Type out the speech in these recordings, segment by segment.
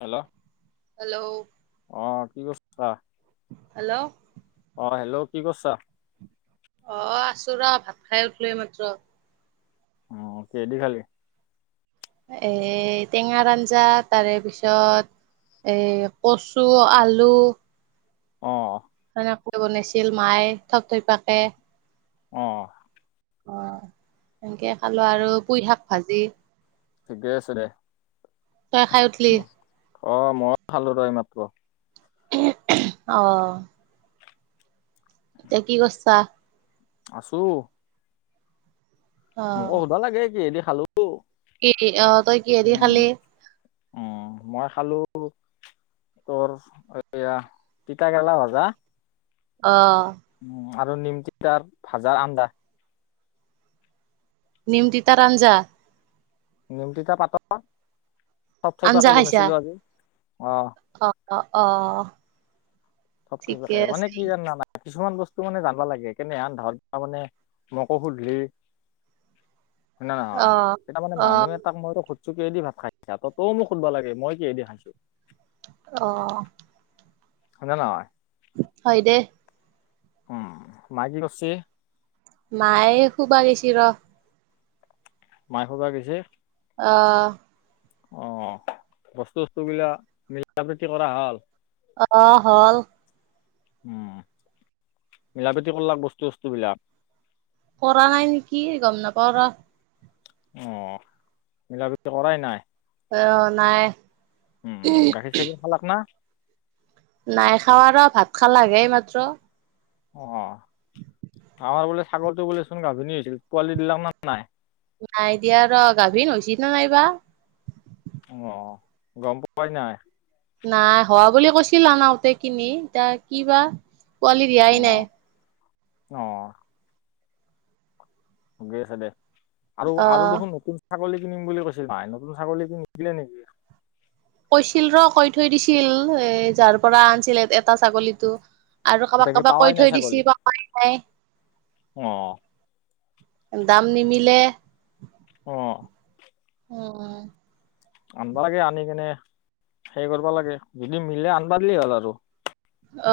Hello hello [inaudible] অ কি কৰিছা? Hello অঁ হেল্ল' কি কৰিছা? অঁ আছো ৰ ভাত খাই উঠিলো এইমাত্ৰ। অ কিহে দি খালি? এ টেঙা আঞ্জা তাৰে পিছত এ কচু, আলু অহ সেনেকৈ বনাইছিল মায়ে থপথপয়াকে। অহ অহ, সেনেকে খালো আৰু পুই -শাক ভাজি ঠিকে আছে দে। তই খাই উঠলি? অহ, মই খালো ৰহ এইমাত্ৰ। [unintelligible] অহ এতিয়া কি কৰছা? আছো অ মোক সোধবা লাগে কিহে দি খালো? কি অহ তই কিহেদি উম খালি? উম মই খালো তোৰ এইয়া তিতা কেৰেলা ভাজা অহ উম, আৰু নিমতি তিতাৰ ভাজাৰ আঞ্জা। নিম তিতাৰ আঞ্জা? নিম তিতা পাতৰ থপথপয়াকে পোৱাকে বনিাইছিলো আজি অহ। অহ - অহ - অহ থপথপয়াকে মানে কি জানা নাই কিছুমান বস্তু মানে জানবা লাগে কেনে হেন ধৰ মানে মোকো সুধলি হয় নাই অ নহয় তেতয়া মানে অ মানুহ এটাক মইতো সুধছো কি দি ভাত খাইছা ত 'তও মোক সুধব লাগে মই কেহেদি খাইছো। অহ হয় নে নহয়? হয় দে। উম, মাই কি কৰচি? মায়ে শুবা গেছি ৰহ। মাই শুবা গেছি? অ', অহ, বস্তু - চস্তু বিলাক মিলাপ্ৰীতি কৰা হল? অহ, হল। উম, মিলাপীতি কৰলাক বস্তু -চস্তু বিলাক। কৰা নাই নেকি গম নাপাও ৰহ। অহ, মিলাপতি কৰাই নাই। অহ, নাই। উম, গাখীৰ -চাখীৰ খালাক না? নাই খাৱা আৰু ভাত খালাক হে এই মাত্ৰ। অহ, আমাৰ বোলে ছাগলটো বোলেছোন গাভিনী হৈছিল পোৱালি দিলাক নে নাই? নাই দিয়া ৰ গাভীন হৈছিনে নাইবা। অহ, গম পোৱাই নাই? নাই হোৱা বুলি কৈছিল আনাওতে কিনি এতয়া কিবা পোৱালি দিয়াই নাই। অহ [unintelligible] আছে দে আৰু- অ আৰু দেখোন নতুন ছাগলী কিনিম বুলি কৈছিল মাই নতুন ছাগলী কিন দিলে নেকি? কৈছিল ৰ' কৈ থৈ দিছিল এ যাৰ পৰা আনিছিল এটা ছাগলীটো আৰু কাবাক - এতিয়াকে কাবাক পাৱাই কৈ নাই থৈ ছাগলী দিছি অ', [unintelligible] দাম নিমিলে অহ অ আনিবা লাগে আনি কেনে হে কৰিবা লাগে যদি মিলে আনিবা দিলে হ'ল আৰু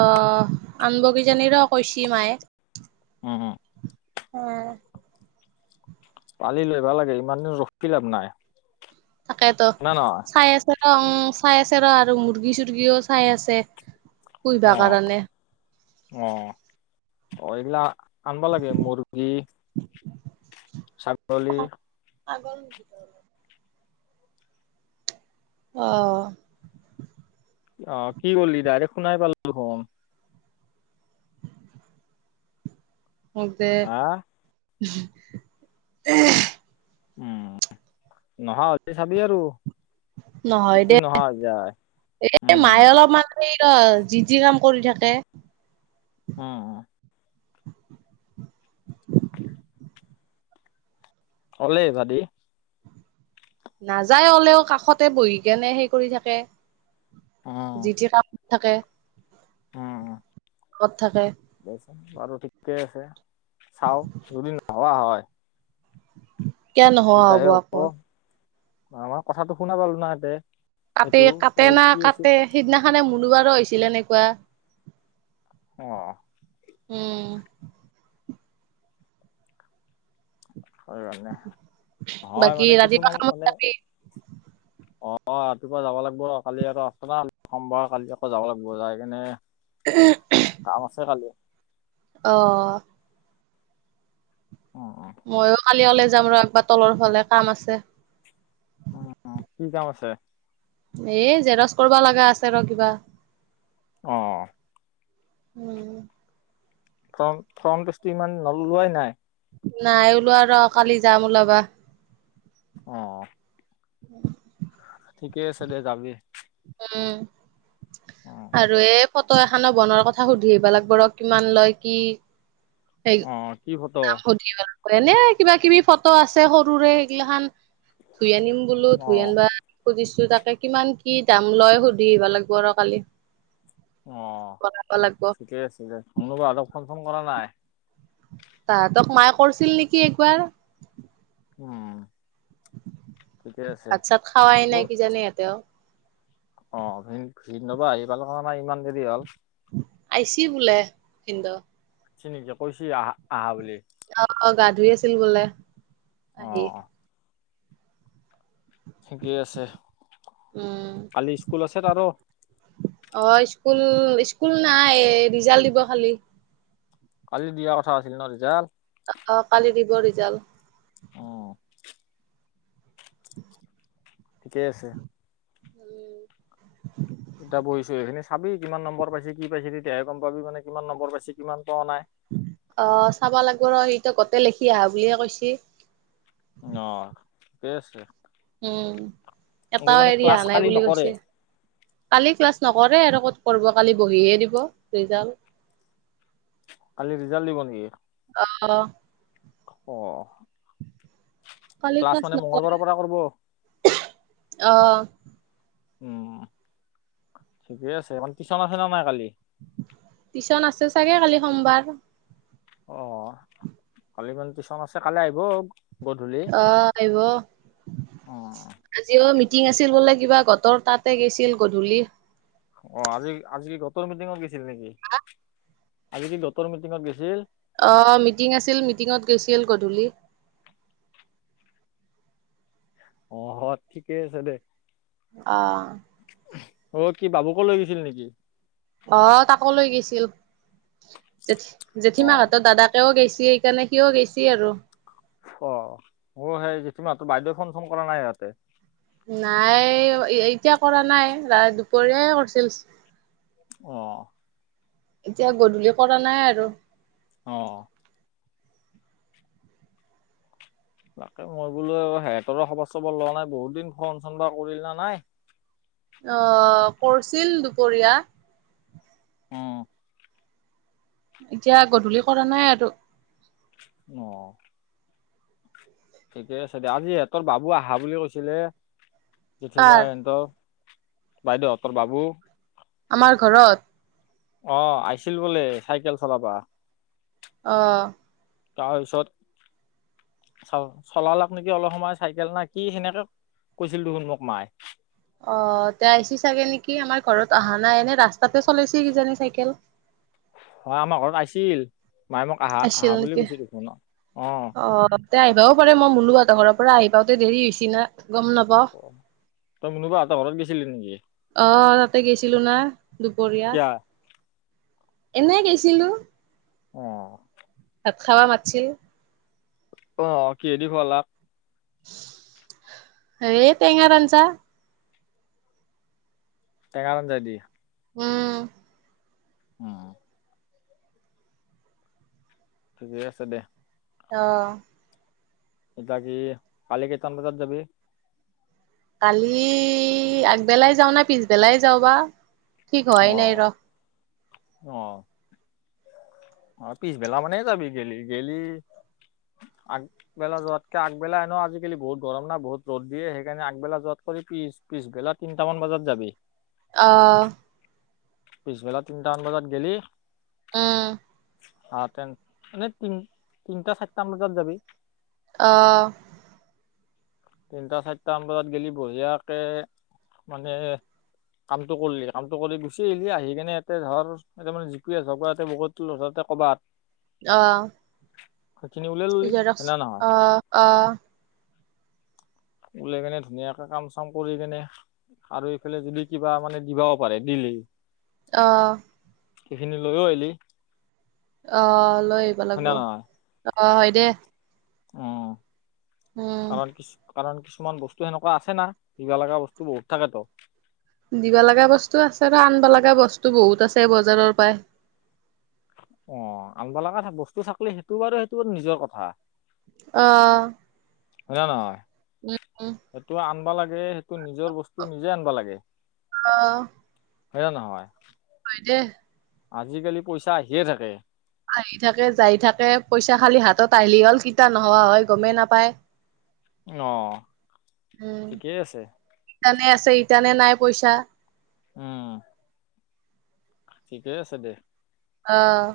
আহ আনব কিজানী ৰ কৈছে মায়ে উম উম কালিলৈ লই আহিব লাগে ইমান দিন ৰখি লাভ নাই। তাকেইতো না নহয় চাই আছে অ চাই আছে ৰ আৰু মুৰ্গী চুৰ্গীও চাই আছে। পুহিবা অহ কাৰণে অহ অ হয় দিয়া আনবা লাগে মুৰ্গী ছাগলী চাগল অহ অহ কি কৰিলি ডাইৰেক শুনাই পালো মই মে হা [unintelligible] উম নহোৱা হলে চাবি আৰু নহয় যদি দে নহা হৈ যায় এ উম, মায়ে অলপমান সেই যি যি কাম কৰি থাকে। উম। কলে ভাবি নাযায় হলেও কাষতে বহি কেনে সেই কৰি থাকে, উম, উম, জি টি কাম। থাকে উম ৰুমত থাকে। দেচোন বাৰু ঠিকে আছে চাও যদি নোহোৱা হয়। কিয় নহোৱা হব আকৌ আ মই কথাটো শুনা পালো না এতে কাট সেইটো এ কাটে না কি আছিল কাটে সিদিনাখনে মনুবাৰো হৈছিল এনেকুৱা অ উম। হয়ে হয় বাকী মানে ৰাতিপুৱা কিছুমান কামত মানে যাবি অ অ ৰাতিপুৱা যাব লাগিব কালি আক আ ন সোমবাৰ কালি আকৌ যাব লাগিব যাই কিনে কাম আছে খালি। অহ। উম উম ময়ো কালি ওলাই যাম ৰ একবাৰ তলৰ ফালে কাম আছে। উ কি কাম আছে এ জেৰক্স কৰিবা লগা আছে ৰ কিবা অহ উম। ফ ফ্ৰণ্ট পেচটো ইমান নললোৱাই নাই নাই ওলোৱা আৰু কালি যাম ওলাবা। অ। উ ঠিকেই আছে দে যাবি। অ উম আৰু এই ফটো এখনো বনোৱাৰ কথা সুধি আহিব লাগিব ৰ কিমান লয় কি? সেই অ কি ভ দাম সুধিব এনে কিবা কিবি ফটো আছে, সৰুৰে এগিলা খান ধুই আনিম বোলো অ ধুই আনিবা দিম সুধিছো তাকে কিমান কি দাম লয় সুধি আহবা লাগব আৰু কালি অ বনাব লাগিব ঠিকেই আছে শনবা আক ফোন চোন কৰা নাই। তাহাঁতক মায়ে কৰিছিল নেকি একবাৰ উম। ঠিকে আছে আচ্ছা খাৱাই অ নাই কি জানি এতে অ ভিন ভিন নব আহি পাল নাই ইমান দেৰি হ'ল আহইছি বোলে ভীন্দও চ নেকি কৈছ আহা আহা বুলি আহ অ গা ধুই আছিল গলে অ আহি ঠিকেই আছে উম কালি স্কুল আছে ত আৰু অ স্কুল স্কুল নাই ৰিজাল্ট দিব খালি কালি দিয়াৰ কথা আছিলি ন ৰিজাল্ট অ কালি দিব ৰিজাল্ট। অ ঠিকেই আছে। উম এতিয়া বহিছো সেইখিনি চাবি কিমান নম্বৰ পাইছি কি পাইছে তেতিয়াহে গম পাবিনে কিমান নম্বৰ পাইছে কিমান পোৱা নাই অঁ চাঁব লাগিব ৰ সিটো গতে লিখি আহা বুলিয়ে কৈছি অঁ ঠিকে আছে উ আকৌ এটাও মানে এৰি ক্লাছ অহা নাই কালি বুলি নকৰে কৈছে কালি ক্লাছ নকৰে আৰু ক'ত কালি বহে দিব জাল কালি ৰিজাল্ট দিব নেকি অঁ অঁ ক্লাছ মানে মঙ্গলবাৰৰ পৰা কৰিব। আহঁ উম ঠিকেই আছেমান টিশন আছে ন নাই কালি টিউশচন আছে চাগে কালি সোমবাৰ। অঁ কালি ম টিউশচন আছে কালি আহিব গধূলি অঁ আহিব অ আজিও মিটিং আছিল বোলে। কিবা গতৰ তাতে গৈছিল গধূলি। অঁ আজি আজি কি গটৰ মিটিঙত গৈছিল নেকি আজি কি গটৰ মিটিঙত গৈছিল। আহ মিটিং আছিল মিটিঙত গৈছিল গধূলি। অঁ ঠিকেই আছে দে। আহঁ অঁ কি বাবুক লৈ গৈছিল নেকি। আহঁ তাকো লৈ গৈছিল জঠ জেঠীমা অ'। হাতৰ দাদাকেও গৈছিল। সেইকাৰণে কিয় গেছি আৰু অঁ অঁ সেইতিমাত্ৰ বাইদেউ ফোন চোন কৰা নাই ইয়াতে নাই এতিয়া কৰা নাই ৰা দুপৰীয়াই কৰিছিল। অঁ। এতিয়া গধূলি কৰা নাই আৰু অঁ তাকে মই বোলো সিহঁতৰ সবৰ চবৰ লোৱা নাই বহুত দিন খ চন বা কৰিল না নাই। [unintelligible] আহ কৰছিল দুপৰীয়া অঁ এতিয়া গধূলি কৰা নাই আৰু আহঁ ঠিকে আছে দেিয় আজি সিহঁতৰ বাবু আহা বুলি কৈছিলে জঠীমা কাৰ সিহতঁৰ বাইদেউ তোৰ বাবু আমাৰ ঘৰত অঁ আহিছিল বোলে চাইকেল চলাবা। আহঁ তাৰপিছত। চ চলালাক নেকি অলপ সময় চাইকেল নাই কি সেনেকে। কৈছিল দেখোন মোক মায়ে। অঁ এতিয়া আহিছি চাগে নেকি আমাৰ ঘৰত অহা নাই এনে ৰাস্তাতে চলাইছে কিজানি চাইকেল। হয়। [unintelligible] হয় আমাৰ ঘৰত আছিল মায়ে মোক আহা আহা আছিল বুলি নেকি কৈছ দেখোন অঁহ। অ' তে আহিবওঁ পাৰে মই মোলোহঁতৰ ঘৰ পৰা আহিওঁতে দেৰি হৈছ না। গম নাপাওঁ। অঁ তই কোনোবা এটা ঘৰত গৈছিলি নেকি। অঁ তাতে গৈছিলো না দুপৰীয়া। কিয়া এনে গেইছিলোঁ। অঁ। তাত ভাত খাঁব মাতিছিল। অঁ কিদি খলা। হেৰি টেঙাৰ আঞ্জা। তেঙা আজ্ঞা দি। উম। অহ। ঠিকেই আছে দে। অ'হ। এতিয়া কি, কালি কেইটামান বজাত যাবি? কালি, আগবেলাই যাওঁ নে পিছবেলাই যাওঁ বা? ঠিক হোৱাই নাই, ৰ অ'হ। অ, পিছবেলা মানে যাবি, গেলি-গেলি। আগবেলা যোৱাতকে আগবেলা এ ন আজিকালি বহুত গৰম না, বহুত ৰ'দ দিয়ে, সেইকাৰণে আগবেলা যোৱাত। পিছ-পিছবেলা তিনিটামান বজাত যাবি। অ'হ। পিছবেলা তিনিটামান বজাত গ'লি উম। অ, তেন এনেই তিন, তিনিটা, চাৰিটামান বজাত যাবি। অ'হ। তিনিটা, চাৰিটামান বজাত গলি বঢ়িয়াকে মানে। কামটো কৰিলি, কামটো কৰি গুচি আহিলি, আহি কিনে এতে ধৰা, এ মানে যিটোৱে যাব আছে সেইটো। কৰ'বাত। অ'হ। ওলাই ললি জিক্স হয় না ক নহয় অহ--অহ। উলিয়াই কেনে ধুনীয়াকে, কাম-চাম কৰি কেনে আৰু এইফালে যদি কিবা মানে, দিবাও পাৰে দি। অ'হ। সেইখিনি লৈও আহিলি। অহ, লৈ আহিব হয় লাগিব, না নহয় অহ হয় দে। উম, উম, কাৰাৰ কিছু। কাৰণ কিছুমান বস্তু সেনেকুৱা আছে না, দিব লগা বস্তু বহুত থাকেতো। দিব লগা বস্তু আছে বা আনিব লগা বস্তু বহুত আছে বজাৰৰ পৰাই। অ, আনিব লগা বস্তু থাকলে, সেইটো বাৰু সেইটো নিজৰ কথা। অহ। হয় ন নহয়, সেইটো আনব লাগে, সেইটো নিজৰ বস্তু নিজে আনব লাগে। অ। হয়না-নহয়? হয় দে। আজিকালি পইচা আহিয়ে থাকে। আহি থাকে, যায় থাকে, পইচা খালি হাতত আহিলি হ'ল। কেতিয়া নহোৱা হয়, গমে নাপায়। অ', ঠিকেই আছে। ছে এই তানে নাই পইচা। উম। ঠিকে আছে দে। অ'।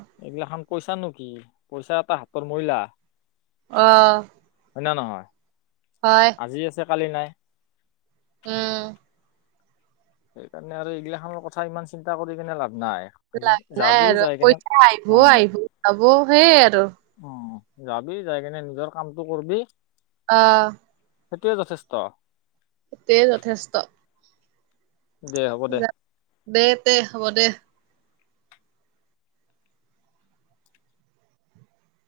পইচা নো কি? পইচা এটা হাতৰ ময়লা। অ'। হয় না নহয়? হয়, আজি আছে, কালি নাই। উম। সেইকাৰণে আৰু এইগিলাখনৰ কথা ইমান চিন্তা কৰিকেনে লাভ নাই লাভ নাই যাবি আৰু। যাই কেনে পইচা অ আহিব-আহিব, যাব সেয়ে আৰু্ অ যাবি, যাই কেনে নিজৰ কামটো কৰবি। অ'। সেইটোৱে যথেষ্ট। তে যথেষ্ট। দে হ'ব দে য- দে তে। হ'ব দে।